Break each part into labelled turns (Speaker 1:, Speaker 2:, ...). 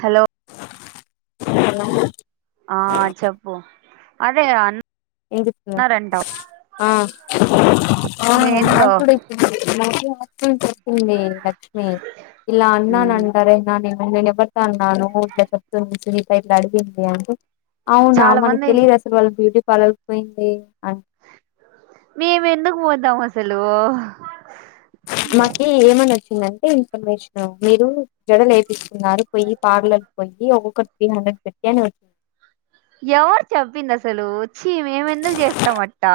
Speaker 1: Hello
Speaker 2: hello
Speaker 1: ఆ చెప్పు అదే అన్
Speaker 2: ఆ అ
Speaker 1: ఏందో
Speaker 2: మాక్కుడా [inaudible] మాకు [unintelligible] ఉమ్మ్ ఇలా
Speaker 1: మ్
Speaker 2: అన్నానంటారే నాని ఊ నేనెవరితో అన్ నాను ఊరికే చె [inaudible] ఫ్రెండ్స్ అడిగింమో అంటే అవునా
Speaker 1: చాలా
Speaker 2: మనకు
Speaker 1: మంది
Speaker 2: తెలియదు అసలు వాళ్లు బ్యూటి పాలల్ పొయింటే అట్
Speaker 1: మేము ఎందుకు పోతాం అసలు
Speaker 2: మాకి ఏమో నచి [unintelligible] దంటే ఇన్ఫర్మేషన్ మీరు జడ లేపిస్తున్నారు పోయ్యి పార్లల్ కు పొయ్యి ఒక్కొక్కరు త్రీ హండ్రెడ్ పెట్టి అని
Speaker 1: ఎవరు చెప్పింది అసలు ఛీ మేమెందుకు చేస్తాం అట్ట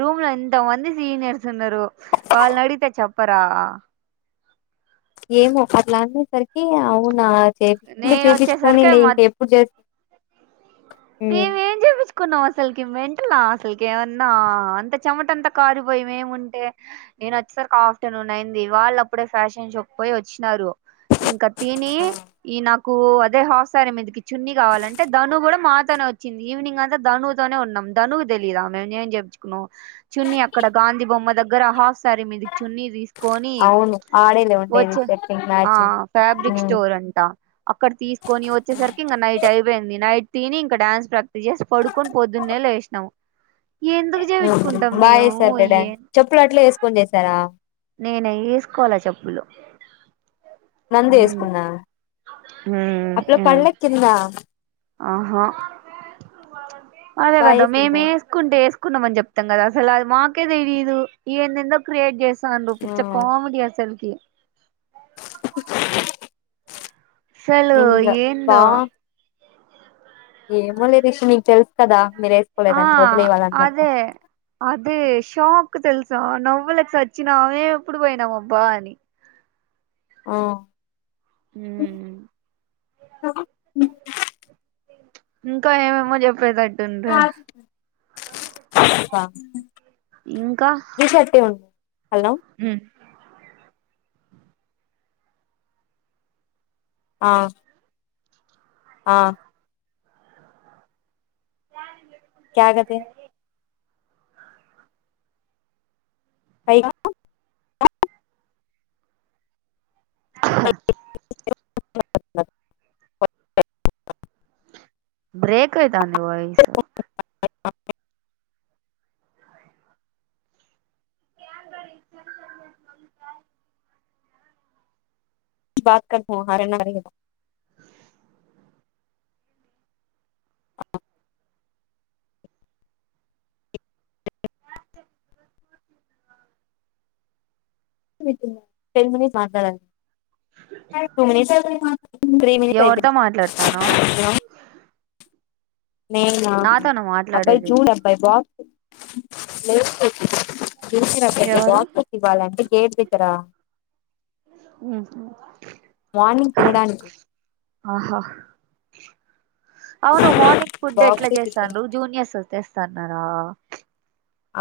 Speaker 1: రూమ్ లో ఎంత మంది సీనియర్స్ ఉన్నారు వాళ్ళనడిగితే చెప్పరా
Speaker 2: ఏమో అట్ల అనేసరికి అవునా చేపిచ్చుకుంటే
Speaker 1: నేను
Speaker 2: చేపిచ్చుకోని
Speaker 1: వచ్చేసరికి
Speaker 2: లే
Speaker 1: మ
Speaker 2: ఇంకెప్పుడు చే ఊమ్మ్
Speaker 1: కున్నాం అసలుకి మెంటలా అసలుకి ఏమన్నా అంత చెమటంత కారిపోయి మెముంటే నేను వచ్చేసరికి ఆఫ్టర్నూన్ అయింది. వాళ్ళు అప్పుడే ఫ్యాషన్ షోకి పోయి వచ్చినారు. ఇంకా తిని ఈ నాక్ కూ అదే ఆఫ్ సారి మీదకి చున్నీ కావాలంటే ధను కూడా మా తను వచ్చింది ఈవినింగ్ అంతా ధనువుతోనే ఉన్నాం ధనువు తెలీయదా మేము ఎం చెపిచ్చుకున్నాం చున్ని అక్కడ గాంధీ బొమ్మ దగ్గర హ సారి మీదికి చున్ని తీసుకొని
Speaker 2: అవును ఆడేలే ఉండేది
Speaker 1: వచ్చే
Speaker 2: సెట్టింగ్
Speaker 1: ఆ
Speaker 2: మ్యాచింగ్
Speaker 1: ఫాబ్రిక్ స్టోర్ అంట అక్కడ తీసుకొని వచ్చేసరికి ఇంకా నైట్ అయిపోయింది నైట్ తిని ఇక డాన్స్ ప్రాక్టీస్ చేసి పడుకుని పొద్దున్నే లేసినాము. ఎందుకు చేయించుకుంటాం
Speaker 2: బాగా
Speaker 1: మేము
Speaker 2: వేశారు లే
Speaker 1: ఏ
Speaker 2: డాన్స్ చెప్పులు అట్లే వేసుకొని చేసారా.
Speaker 1: నేనసుకోలే చెప్పులు
Speaker 2: నంది
Speaker 1: ఉమ్,
Speaker 2: ఏసుకున్న అపుడు పండక్కి ఏలిన
Speaker 1: ఆహ అదే
Speaker 2: బాగా
Speaker 1: కదా మేము
Speaker 2: చేసింది
Speaker 1: ఏసుకుంటే ఎస్ కున్నామని చెప్తాం కదా అసల మాకే తెలీదు ఏందో ఏందో క్రియేట్ చేస్ దండు పిచ్చ కామెడి అసలుకి సలు
Speaker 2: ఇంకా బా
Speaker 1: ఏందో
Speaker 2: ఏమో లే రీషి నీకు తెల్సు కదా మీరు
Speaker 1: ఆ
Speaker 2: వేసుకోలేదని వదిలేయి వాళ్ళందరితో
Speaker 1: అదే అదే షాక్ తెలుసా న ఉల సచ్చినావే ఎప్పుడు పోయినాం అబ్బా అని
Speaker 2: ఓ
Speaker 1: ఊ నేన ఇంకా ఏమేమో చెప్పేదన్ అంట
Speaker 2: [unintelligible]
Speaker 1: ఇంకా
Speaker 2: రిషి అట్టే ఉండు హలో
Speaker 1: ఉ
Speaker 2: ఆ ఆ క్యా కర్తే పయిగా
Speaker 1: హ
Speaker 2: [unintelligible]
Speaker 1: బ్రేక్ అయితాంది వాయిస్
Speaker 2: ఐ అ ఇ
Speaker 1: [inaudible]
Speaker 2: బాత్ కర్త హారేనారేగతం అఅ టెన్ మినిట్స్ మాట్లాడండి టూ మినిట్స్ త్రీ మినిట్స్
Speaker 1: ఎవరితో
Speaker 2: అయిపోయింది
Speaker 1: మాట్లాడతానవ్
Speaker 2: నేనా
Speaker 1: నాతోనా
Speaker 2: అబ్బాయి
Speaker 1: మాట్లాడేది
Speaker 2: చూడ అబ్బాయి బా [inaudible] చూసినప్పతే
Speaker 1: ఎవరు
Speaker 2: బాక్సెస్ ఇవ్వాలంటే గేట్ దగ్గరా
Speaker 1: ఉహు
Speaker 2: మార్నింగ్ తినడానికి
Speaker 1: ఆహా అవును మార్నింగ్ ఫుడ్ ఎట్లా
Speaker 2: బాక్సెస్ ఇవ్వ
Speaker 1: చేస్తాను జూనియర్స్ వస్తేస్తాన్నార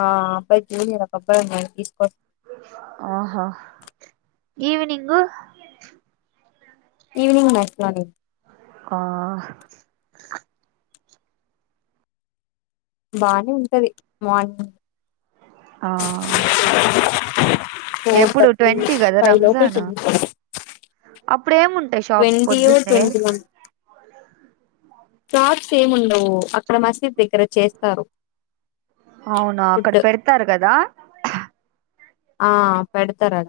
Speaker 2: ఆ ఆ అబ్బాయ్ జూనియర్ ఉన్నాడు తీస్కోన్
Speaker 1: ఆహో ఈవినింగ్
Speaker 2: ఈవినింగ్ నెక్స్ట్ మార్నింగ్
Speaker 1: ఆ
Speaker 2: బానే ఉంటది మార్నింగ్
Speaker 1: ఆ
Speaker 2: ఫోర్
Speaker 1: ఎప్పుడు
Speaker 2: థర్టీ
Speaker 1: ట్వంటీ కదా
Speaker 2: ఫైవ్ లోపే
Speaker 1: రంజాన్
Speaker 2: తినేసి
Speaker 1: ఇప్పుడేముంటాయి షాప్స్
Speaker 2: ట్వంటీ ఓ
Speaker 1: పొద్దున్నే
Speaker 2: ట్వంటీ వన్ షాప్స్ ఏముండవు అక్కడ మసీద్ దగ్గర చేస్తారు
Speaker 1: అవునా అక్కడ
Speaker 2: ఫుడ్
Speaker 1: పెడతారు కదా
Speaker 2: ఆ పెడతారద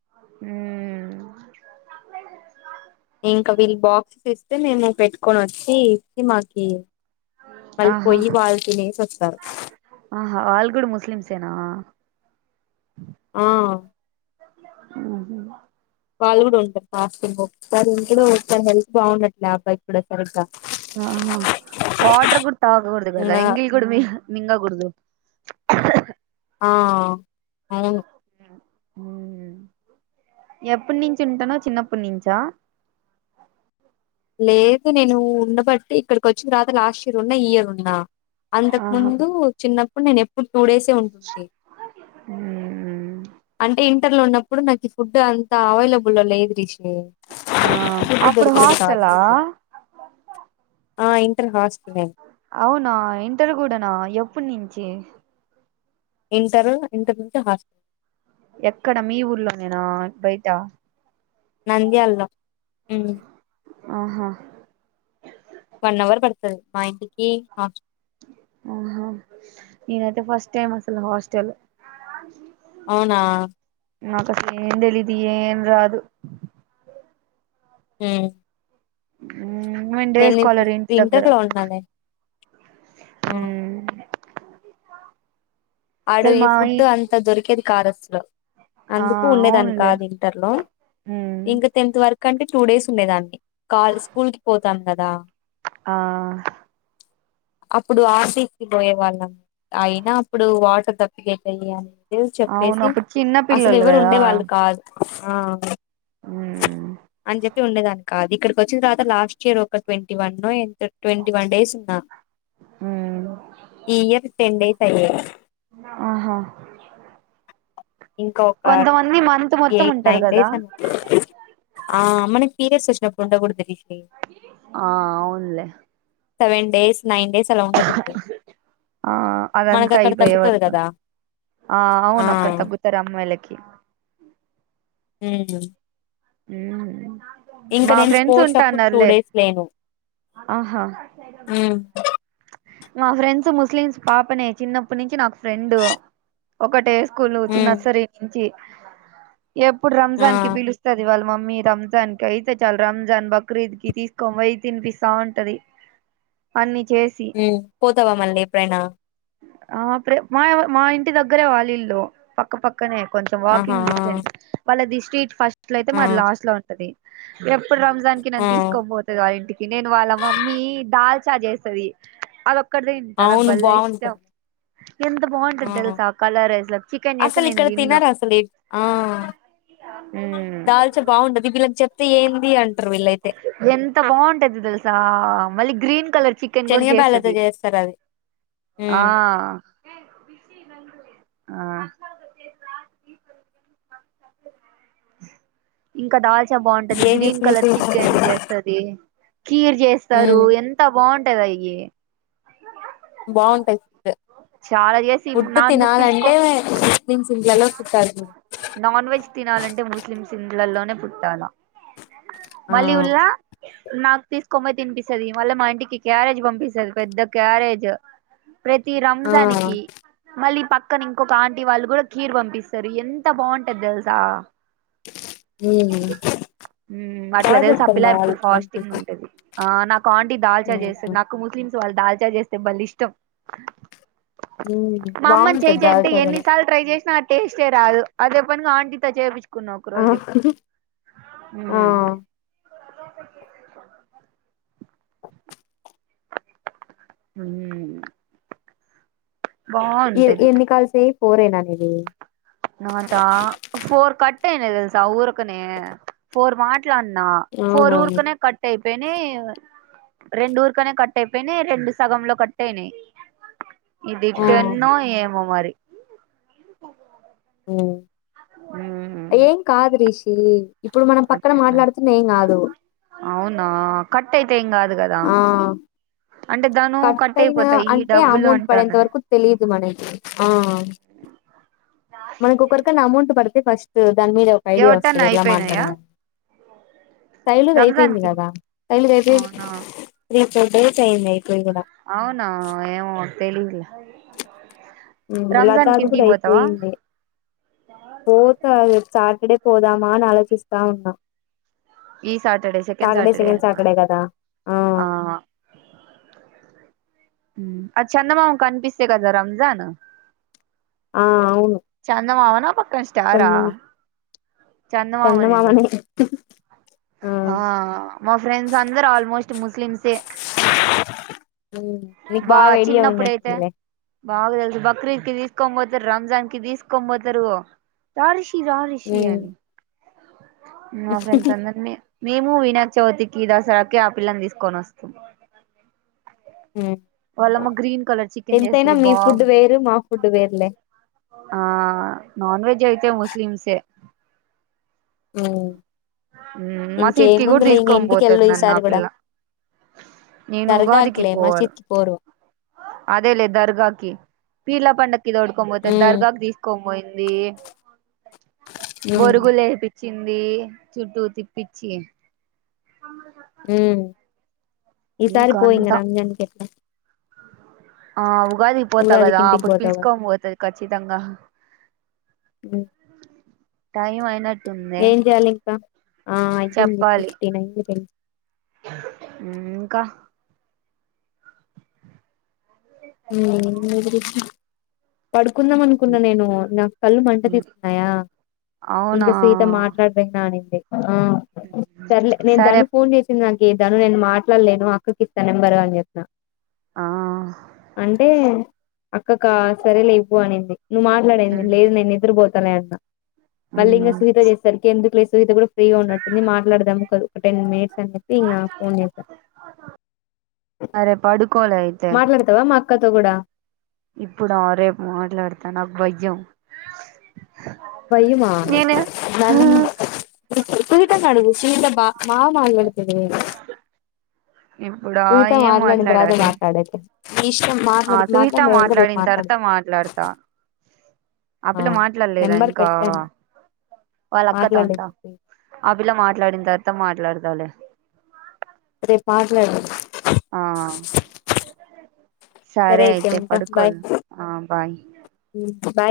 Speaker 1: మ్మ్
Speaker 2: ఇంకా వీళ్ళ బాక్సెస్ ఇస్తే మేము పెట్టుకొని వచ్చి ఇచ్చి మాకి
Speaker 1: ఆహా
Speaker 2: మళ్ళపోయి వాల్తినెస్ స్తారు
Speaker 1: ఆహా ఆల్గుడా ముస్లిలీమ్స్ ఏనా
Speaker 2: ఆ
Speaker 1: మ్మహు
Speaker 2: వాళ్ళు కూడా ఉంటారు ఫాస్టింగ్ ఒకసారి ఉంటాడు ఒకసారి హెల్త్ బాగుండట్లే అబ్బాయికి కూడా సరిగ్గా
Speaker 1: ఆహ వాటర్ కుడ తాగకూడదు కదా
Speaker 2: ఇంగా
Speaker 1: ఎంగిలి కూడా మింగ కుడదు
Speaker 2: ఆ అవును
Speaker 1: హ్మ్ ఎప్పనుంచి ఉంటన్నావ్ చిన్నప్పున్నించా?
Speaker 2: లేదు నేను ఉన్నబట్టి ఇక్కడికి వచ్చి రాత లాస్ట్ ఇయర్ ఉన్నా ఈ ఇయర్ ఉన్నా అంతకు
Speaker 1: ఆహా
Speaker 2: ముందు చిన్నప్పుడు నేను ఎప్పు టూ డేసే ఉంటుంది
Speaker 1: మ్మ్
Speaker 2: అంటే ఇ ఇంటర్ లో ఉన్నప్పుడు నాకు ఫుడ్ అంత అవైలబుల్ లో లేదు రిష్ ఫుడ్డు
Speaker 1: అప్పుడు
Speaker 2: దొరికేది కాదు
Speaker 1: హాస్టలా
Speaker 2: నాకు
Speaker 1: ఆ
Speaker 2: ఆ ఇంటర్ హాస్టల్ నేను
Speaker 1: అవునా ఇంటరు కూడా నా ఎ ప్పున్నుంచి
Speaker 2: ఇంటరు ఇంటర్ నుంచి హాస్
Speaker 1: ఎక్కడ మీ ఊర్లో నేనా బయటా?
Speaker 2: నంద్యాల్లో
Speaker 1: ఆహ
Speaker 2: వన్ అవర్ పడతది మా ఇంటికి హస్ట్
Speaker 1: ఆహా నేనయితే ఫస్ట్ టైమ్ అసలు హాస్టల్
Speaker 2: అవునా
Speaker 1: నాకు అసలు ఏం తెలీదు ఏం రాదు.
Speaker 2: హ్మ్
Speaker 1: హ్మ్ నేన్ డేస్కాలర్ ఇంటి దగ్గర
Speaker 2: ఇంటర్ లో ఉన్నాలే ఆ ఆడు
Speaker 1: అసలు
Speaker 2: ఈ
Speaker 1: మావి
Speaker 2: ఫుడ్డు అంతా దొరికేది కాదస్లు
Speaker 1: ఆ
Speaker 2: అందుకు ఉండేదాన్ని
Speaker 1: అవునులే
Speaker 2: కాదు ఇంటర్ లో ఇంకా తెన్త్ వర్ కంటే టూ డేస్ ఉండేదాన్ని కా స్కూల్ కి పోతాం కదా.
Speaker 1: ఆ
Speaker 2: అప్పుడు ఆఫీస్ కి పోయే వాళ్ళం. అయినా ప్పుడు వాటర్ దప్పికైతై అని న్యూస్
Speaker 1: అవును
Speaker 2: చెప్పేసి
Speaker 1: అప్పుడు చిన్న
Speaker 2: అసలు
Speaker 1: పిల్లలు
Speaker 2: ఎవరు
Speaker 1: కదా
Speaker 2: ఉండే వాళ్ళు కాదు. ఆ అంజ ఉండేదాన్ని కాదు ఇక్కడికి వచ్చిన తవాత లాస్ట్ ఇయర్ ఒక ట్వంటీ వన్నో ఎంతో ట్వంటీ వన్ డేస్ ఉన్నా. ఇయ్యరు టెన్ డేస్ [unintelligible]
Speaker 1: ఆహా
Speaker 2: ఇంకా ఒక
Speaker 1: కొంతమంది మంత్ మొత్తం
Speaker 2: ఎయిట్
Speaker 1: ఉంటారు
Speaker 2: నైన్
Speaker 1: కదా
Speaker 2: డేస్ అన్ ఆ మనకి పీరియడ్స్ వచ్చినప్పుడు ఉండకూడదు లే
Speaker 1: ఆ అవునులే.
Speaker 2: సెవెన్ డేస్ నైన్ డేస్ అలా ఉండకూడదు
Speaker 1: ఆ
Speaker 2: మనకు
Speaker 1: అదంతా
Speaker 2: అక్కడ
Speaker 1: అయిపోయే
Speaker 2: తగ్గుతది
Speaker 1: వరకు,
Speaker 2: కదా
Speaker 1: ఆ అవును అక్కడ తగ్గు త్తరు అమ్మాయిలకి
Speaker 2: హ్మ్
Speaker 1: మ్మ్
Speaker 2: ఇంకా నేను స్పోర్ట్స్ అప్పుడు టూ డేస్ లేను.
Speaker 1: ఆహా
Speaker 2: ఉమ్
Speaker 1: మా ఫ్రెండ్స్ ముస్లిమ్స్ పాపనే చిన్నప్పటి నుంచి నాకు ఫ్రెండ్ ఒకటేస్ స్కూలు చీ
Speaker 2: ఉమ్
Speaker 1: నర్సరీ నుంచి ఎప్పుడు
Speaker 2: ఆ
Speaker 1: రంజాన్ కి పిలుస్తది వాళ్ మమ్మీ రంజాన్ కి అయితే చాలు రంజాన్ బక్రీద్ కి తీసుకోన్పోయ్ తినిపిస్తా ఉంటది అన్ని చే
Speaker 2: మ్మ్ పోతావా మళ్ళీ ఎప్పుడైనా
Speaker 1: ఆ ప్ర మా మా ఇంటి దగ్గరే వాళ్ళిల్లు పక్కపక్క పక్కనే కొంచెం
Speaker 2: ఆహా
Speaker 1: వాకింగ్ డిస్టెన్స్ వాళ్ళ ది స్ట్రీట్ ఫస్ట్ అట్ల అయితే
Speaker 2: ఆ
Speaker 1: మాది లాస్ట్ లో ఉంటది ఎప్ ప్పుడు రంజాన్ కి
Speaker 2: ఆ ఆ.
Speaker 1: నను తీసుకోనిపోతది వాళ్ళింటికి నేను వాళ్ళ మమ్మీ దాల్చా చేస్తది అదప్ కటి తింటా నాకు
Speaker 2: అవును
Speaker 1: బల్లే ఇష్టం
Speaker 2: బాగుంటది
Speaker 1: ఎంత బాగుంటది
Speaker 2: ఆ
Speaker 1: తెలుసా కలర్ చికెన్ చేస్తే
Speaker 2: అసలు
Speaker 1: నేను
Speaker 2: ఇక్కడ
Speaker 1: తిన్ను
Speaker 2: తినరు అసలు ఏ- ఆ తే ఏంది అన్
Speaker 1: ఎంత బాగుంటాది తెల్సా మళ్ళీగ్ గ్రీన్ కలర్ చికెన్ కూడా
Speaker 2: చనగ బ్యాల్లతో
Speaker 1: చేస్తది
Speaker 2: చేస్తరు అవి
Speaker 1: ఆ ఆ ఇంకా దాల్ తే బాగుంటది
Speaker 2: ఏం
Speaker 1: గ్రీన్
Speaker 2: చేసింది
Speaker 1: కలర్ చికెన్ చేస్తది కీర్ చేస్తారు
Speaker 2: ఉమ్
Speaker 1: ఎంత బాగుంట్ టదయిగీ
Speaker 2: బాగుంటది ఫుడ్
Speaker 1: చాలా చేసి
Speaker 2: ఫుడ్
Speaker 1: నాన్న పిలుచుకో
Speaker 2: తినాలంటే ముస్లిమ్స్ ఇంట్లలో చుట్టాలు
Speaker 1: నాన్ వెజ్ తినాలంటే ముస్లిమ్స్ సిండ్లలోనే పుట్టాల
Speaker 2: ఆ
Speaker 1: మళ్ళీ ఉల్లా నాకు తీసుకోని పోయి తినిపిస్తది మళ్ళీ మా ఇంటికి క్యారేజ్ పంపిస్తది పెద్ద క్యారేజ్ ప్రతి రా
Speaker 2: ఆ
Speaker 1: దానికి మళ్ళీ పక్ క్కన ఇంకొక ఆంటీ వాళ్ళు కూడా కీరు పంపిస్తారు ఎంత బాగుంటది తెలుసా
Speaker 2: ఉమ్
Speaker 1: మ్మ్ అట్ల
Speaker 2: బాగా
Speaker 1: తెలుసు ఆ
Speaker 2: చేస్తారు
Speaker 1: పిల్ల
Speaker 2: మా వాళ్ళు
Speaker 1: ఇప్పుడు
Speaker 2: వంటలు
Speaker 1: ఫాస్టింగ్ ఉంటది ఆ నాక్ కాండి దాల్చా చేస్తారు
Speaker 2: ఉమ్
Speaker 1: నాకు ముస్లిమ్ వాళ్ళుదాల్చార్ చేస్తే బలిష్టం.
Speaker 2: ఉమ్
Speaker 1: మా అమ్మని చేయ్
Speaker 2: బాగుంటది
Speaker 1: చేయ్ అంటే
Speaker 2: దాల్చా కూడా
Speaker 1: ఎన్నిసార్లు ట్రై చేసినా అట్ టేస్టే రాదు అదే పనిగా ఆంటీతో చేపిచ్చు కున్న ఒక
Speaker 2: ఆ
Speaker 1: రోజు
Speaker 2: ఆ
Speaker 1: ఊమ్మ్ ఉమ్మ్
Speaker 2: ఎ ఎన్ని కాలుస్తది. ఫోరేనా నీది
Speaker 1: నోటా ఫోర్ కట్ అయినయ్ తెల్సా ఊరక్ కనే ఫోర్మార్ట్ ఇట్లన్న ఫోర్
Speaker 2: అవునా
Speaker 1: ఊరుకనే కట్ అయి పెనీ రెండు ఊరుకనే కట్ అయిపోయినాయ్ రెండు సగంలో కట్టయినాయి. ఇది
Speaker 2: ఆ
Speaker 1: పెన్నో ఏమో మరి
Speaker 2: ఉమ్. ఏం కాదు రిషి ఇప్పుడు మనం పక్కన
Speaker 1: అట్టే మరి
Speaker 2: మాట్లాడుతున్న ఏం కాదు.
Speaker 1: అవునా కట్టై
Speaker 2: ఆ
Speaker 1: అంటే ధను
Speaker 2: కట్ అయినా
Speaker 1: అయిపోతాయి ఈ
Speaker 2: అంటే
Speaker 1: డబ్బులు
Speaker 2: అమౌంట్ పడేంత
Speaker 1: అంటన్నది
Speaker 2: వరకు తెలియదు మనకి ఆ మనకి ఒకరికన్నా అమౌంట్ పడితే ఫస్ట్ ఆ దాని మీద ఒక ఐడియా
Speaker 1: ఎవరికన్నా
Speaker 2: వస్తుంది ఎలా
Speaker 1: అయిపోయినాయా
Speaker 2: మాట్లాడలో శైలుది
Speaker 1: రంజాన్
Speaker 2: ఐపోంది
Speaker 1: కి
Speaker 2: కదా
Speaker 1: అవునా
Speaker 2: ఇక్కడ డేట్ ఐనాయ్.
Speaker 1: అవునా ఏమో తెలివిలా
Speaker 2: ఉమ్మ్ లతాది కూడా అయిపోయింది, పోతా రేపు సాటర్డే పోదామా అని ఆలోచిస్తా ఉన్నా
Speaker 1: ఈ సాటర్డే సెకండ్
Speaker 2: సాటర్డే
Speaker 1: సాటర్డేన
Speaker 2: సాటర్డే కదా ఆ
Speaker 1: అ చందమామ కన్పిస్తే కధ రంజాను
Speaker 2: ఆ అవును
Speaker 1: చందమామానా పక్కన స్టారా,
Speaker 2: చందమా
Speaker 1: చందమామనే గద ఆ మా ఫ్రెండ్స్ అందరు ఆల్మోస్ట్ ముస్లింసే
Speaker 2: ఉ నీక్ బాగా ఐడియా ఉన్నట్
Speaker 1: చిన్నప్పుడైతే
Speaker 2: ఉందలే
Speaker 1: బాగా తెలుసు బక్రీద్ కి తీసుకొని పోతార్ రంజాన్ కి తీసుకొని పోతారు రా రిషి
Speaker 2: ఉమ్
Speaker 1: అని ఆ ఫెన్డ్స్ అందరినీ మేము వినాయక చవితికి దసరాకి ఆపిల్లను తీసుకొని వస్తం.
Speaker 2: ఉమ్
Speaker 1: వాళ్ళమ్మా గ్రీన్ కలర్ చికెన్
Speaker 2: ఎంతైనా
Speaker 1: చేస్తది
Speaker 2: మీ ఫుడ్
Speaker 1: బాగుంటది
Speaker 2: వేరు మా ఫుడ్ వేరులే
Speaker 1: ఆ నాన్ వెజ్ అయితే ముస్లిమ్సే ఉమ్ మసీద్కిి కూడా
Speaker 2: ఇంకేముందులే ఇంక
Speaker 1: తీసుకొన్
Speaker 2: ఇంటికి
Speaker 1: పోతది
Speaker 2: వెళ్ళు
Speaker 1: నన్న
Speaker 2: ఈసారి
Speaker 1: ఆ
Speaker 2: కూడా
Speaker 1: పిల్ల నేను ఉగాదికి
Speaker 2: దర్గాకులే
Speaker 1: పోవాల
Speaker 2: మసీద్కి పోరు
Speaker 1: అదేలే దర్గాకి. పీర్ల పండక్ దోడుకోన్ పోతే
Speaker 2: ఉమ్
Speaker 1: దర్గాకి తీసుకోన్ పోయింది. ఏ
Speaker 2: ఉమ్
Speaker 1: బొరుగులేపి ఇచ్చింది చుట్టూ తిప్పిచ్చి అ
Speaker 2: ఉమ్
Speaker 1: ఇంక
Speaker 2: ఈసారి పోయింగ
Speaker 1: అంతా
Speaker 2: రంజన్ కేట్ల
Speaker 1: ఆ ఉగాదికి పోతా కదా
Speaker 2: ఇంటికి
Speaker 1: అప్పుడు
Speaker 2: పోతావు కదా
Speaker 1: పీల్చుకోని పోతది కచ్చితంగా.
Speaker 2: ఉమ్
Speaker 1: టైమ్ అయినట్
Speaker 2: ఏం చేయాలింకా ఐ థింక్ [inaudible] ఫిఫ్టీన్ అయ్యింది
Speaker 1: ఉమ్ ఇంకా
Speaker 2: ఉమ్ ఎం [unintelligible] పడుకుందాం అనుకున్నా నేను నాకు కళ్ళు మంట తీస్తున్నాయా
Speaker 1: అవునా
Speaker 2: ఇంక సీత మాట్లాడదనా అనింది ఆ సర్లే నేను
Speaker 1: సరే
Speaker 2: తాను ఫోన్ చేసింది అన్ ఏం తను నేను మాట్లాడ్లేను అక్కకి ఇస్తా నెంబరు అని చెప్న
Speaker 1: ఆ
Speaker 2: అంటే అక్క కా సరేలే ఇవ్ వ్వు అనింది నువ్ మాట్లాడే ఏంద్ లేదులే నేన్ నిద్దురుబో తనే అక్క మళ్ళీ ఇంగ సునీత చేస్తాది ఇంకెందుకులే సునీత గుడా ఫ్రీగా ఉన్నట్టుంది మాట్లాడదాం ఒకలు ఒక టెన్ మినిట్స్ అని చెప్పి ఇంగ ఫోన్ చేసా
Speaker 1: సరే పడుకోలే
Speaker 2: మాట్లాడతావా మా క్క తో గుడా
Speaker 1: ఇప్పుడు ఆ రేపు మాట్లాడతా నాకు భయం
Speaker 2: భయమా
Speaker 1: నేనే
Speaker 2: [unintelligible] [unintelligible] మా మాట్లాడతాడికదా
Speaker 1: ఇప్పుడా
Speaker 2: మీతో
Speaker 1: ఏం
Speaker 2: మాట్లాడింది రాత్రి
Speaker 1: మాట్లాడాలి
Speaker 2: మాట్లాడేకి
Speaker 1: ఆ సునీత మాట్లాడిన్ తర్వాత
Speaker 2: మాట్లాడదు
Speaker 1: మాట్లాడతా. ఆ పిల్ల మాట్లాడలేదా
Speaker 2: నెంబర్
Speaker 1: ఇంకా?
Speaker 2: పెట్టాను మాట్లాడలేదు
Speaker 1: త్త మాట్లాడుతలే
Speaker 2: రేపు మాట్లాడ [inaudible]
Speaker 1: ఆ సరే అయితే పడుకోల్ ఆ బాయ్
Speaker 2: బాయ్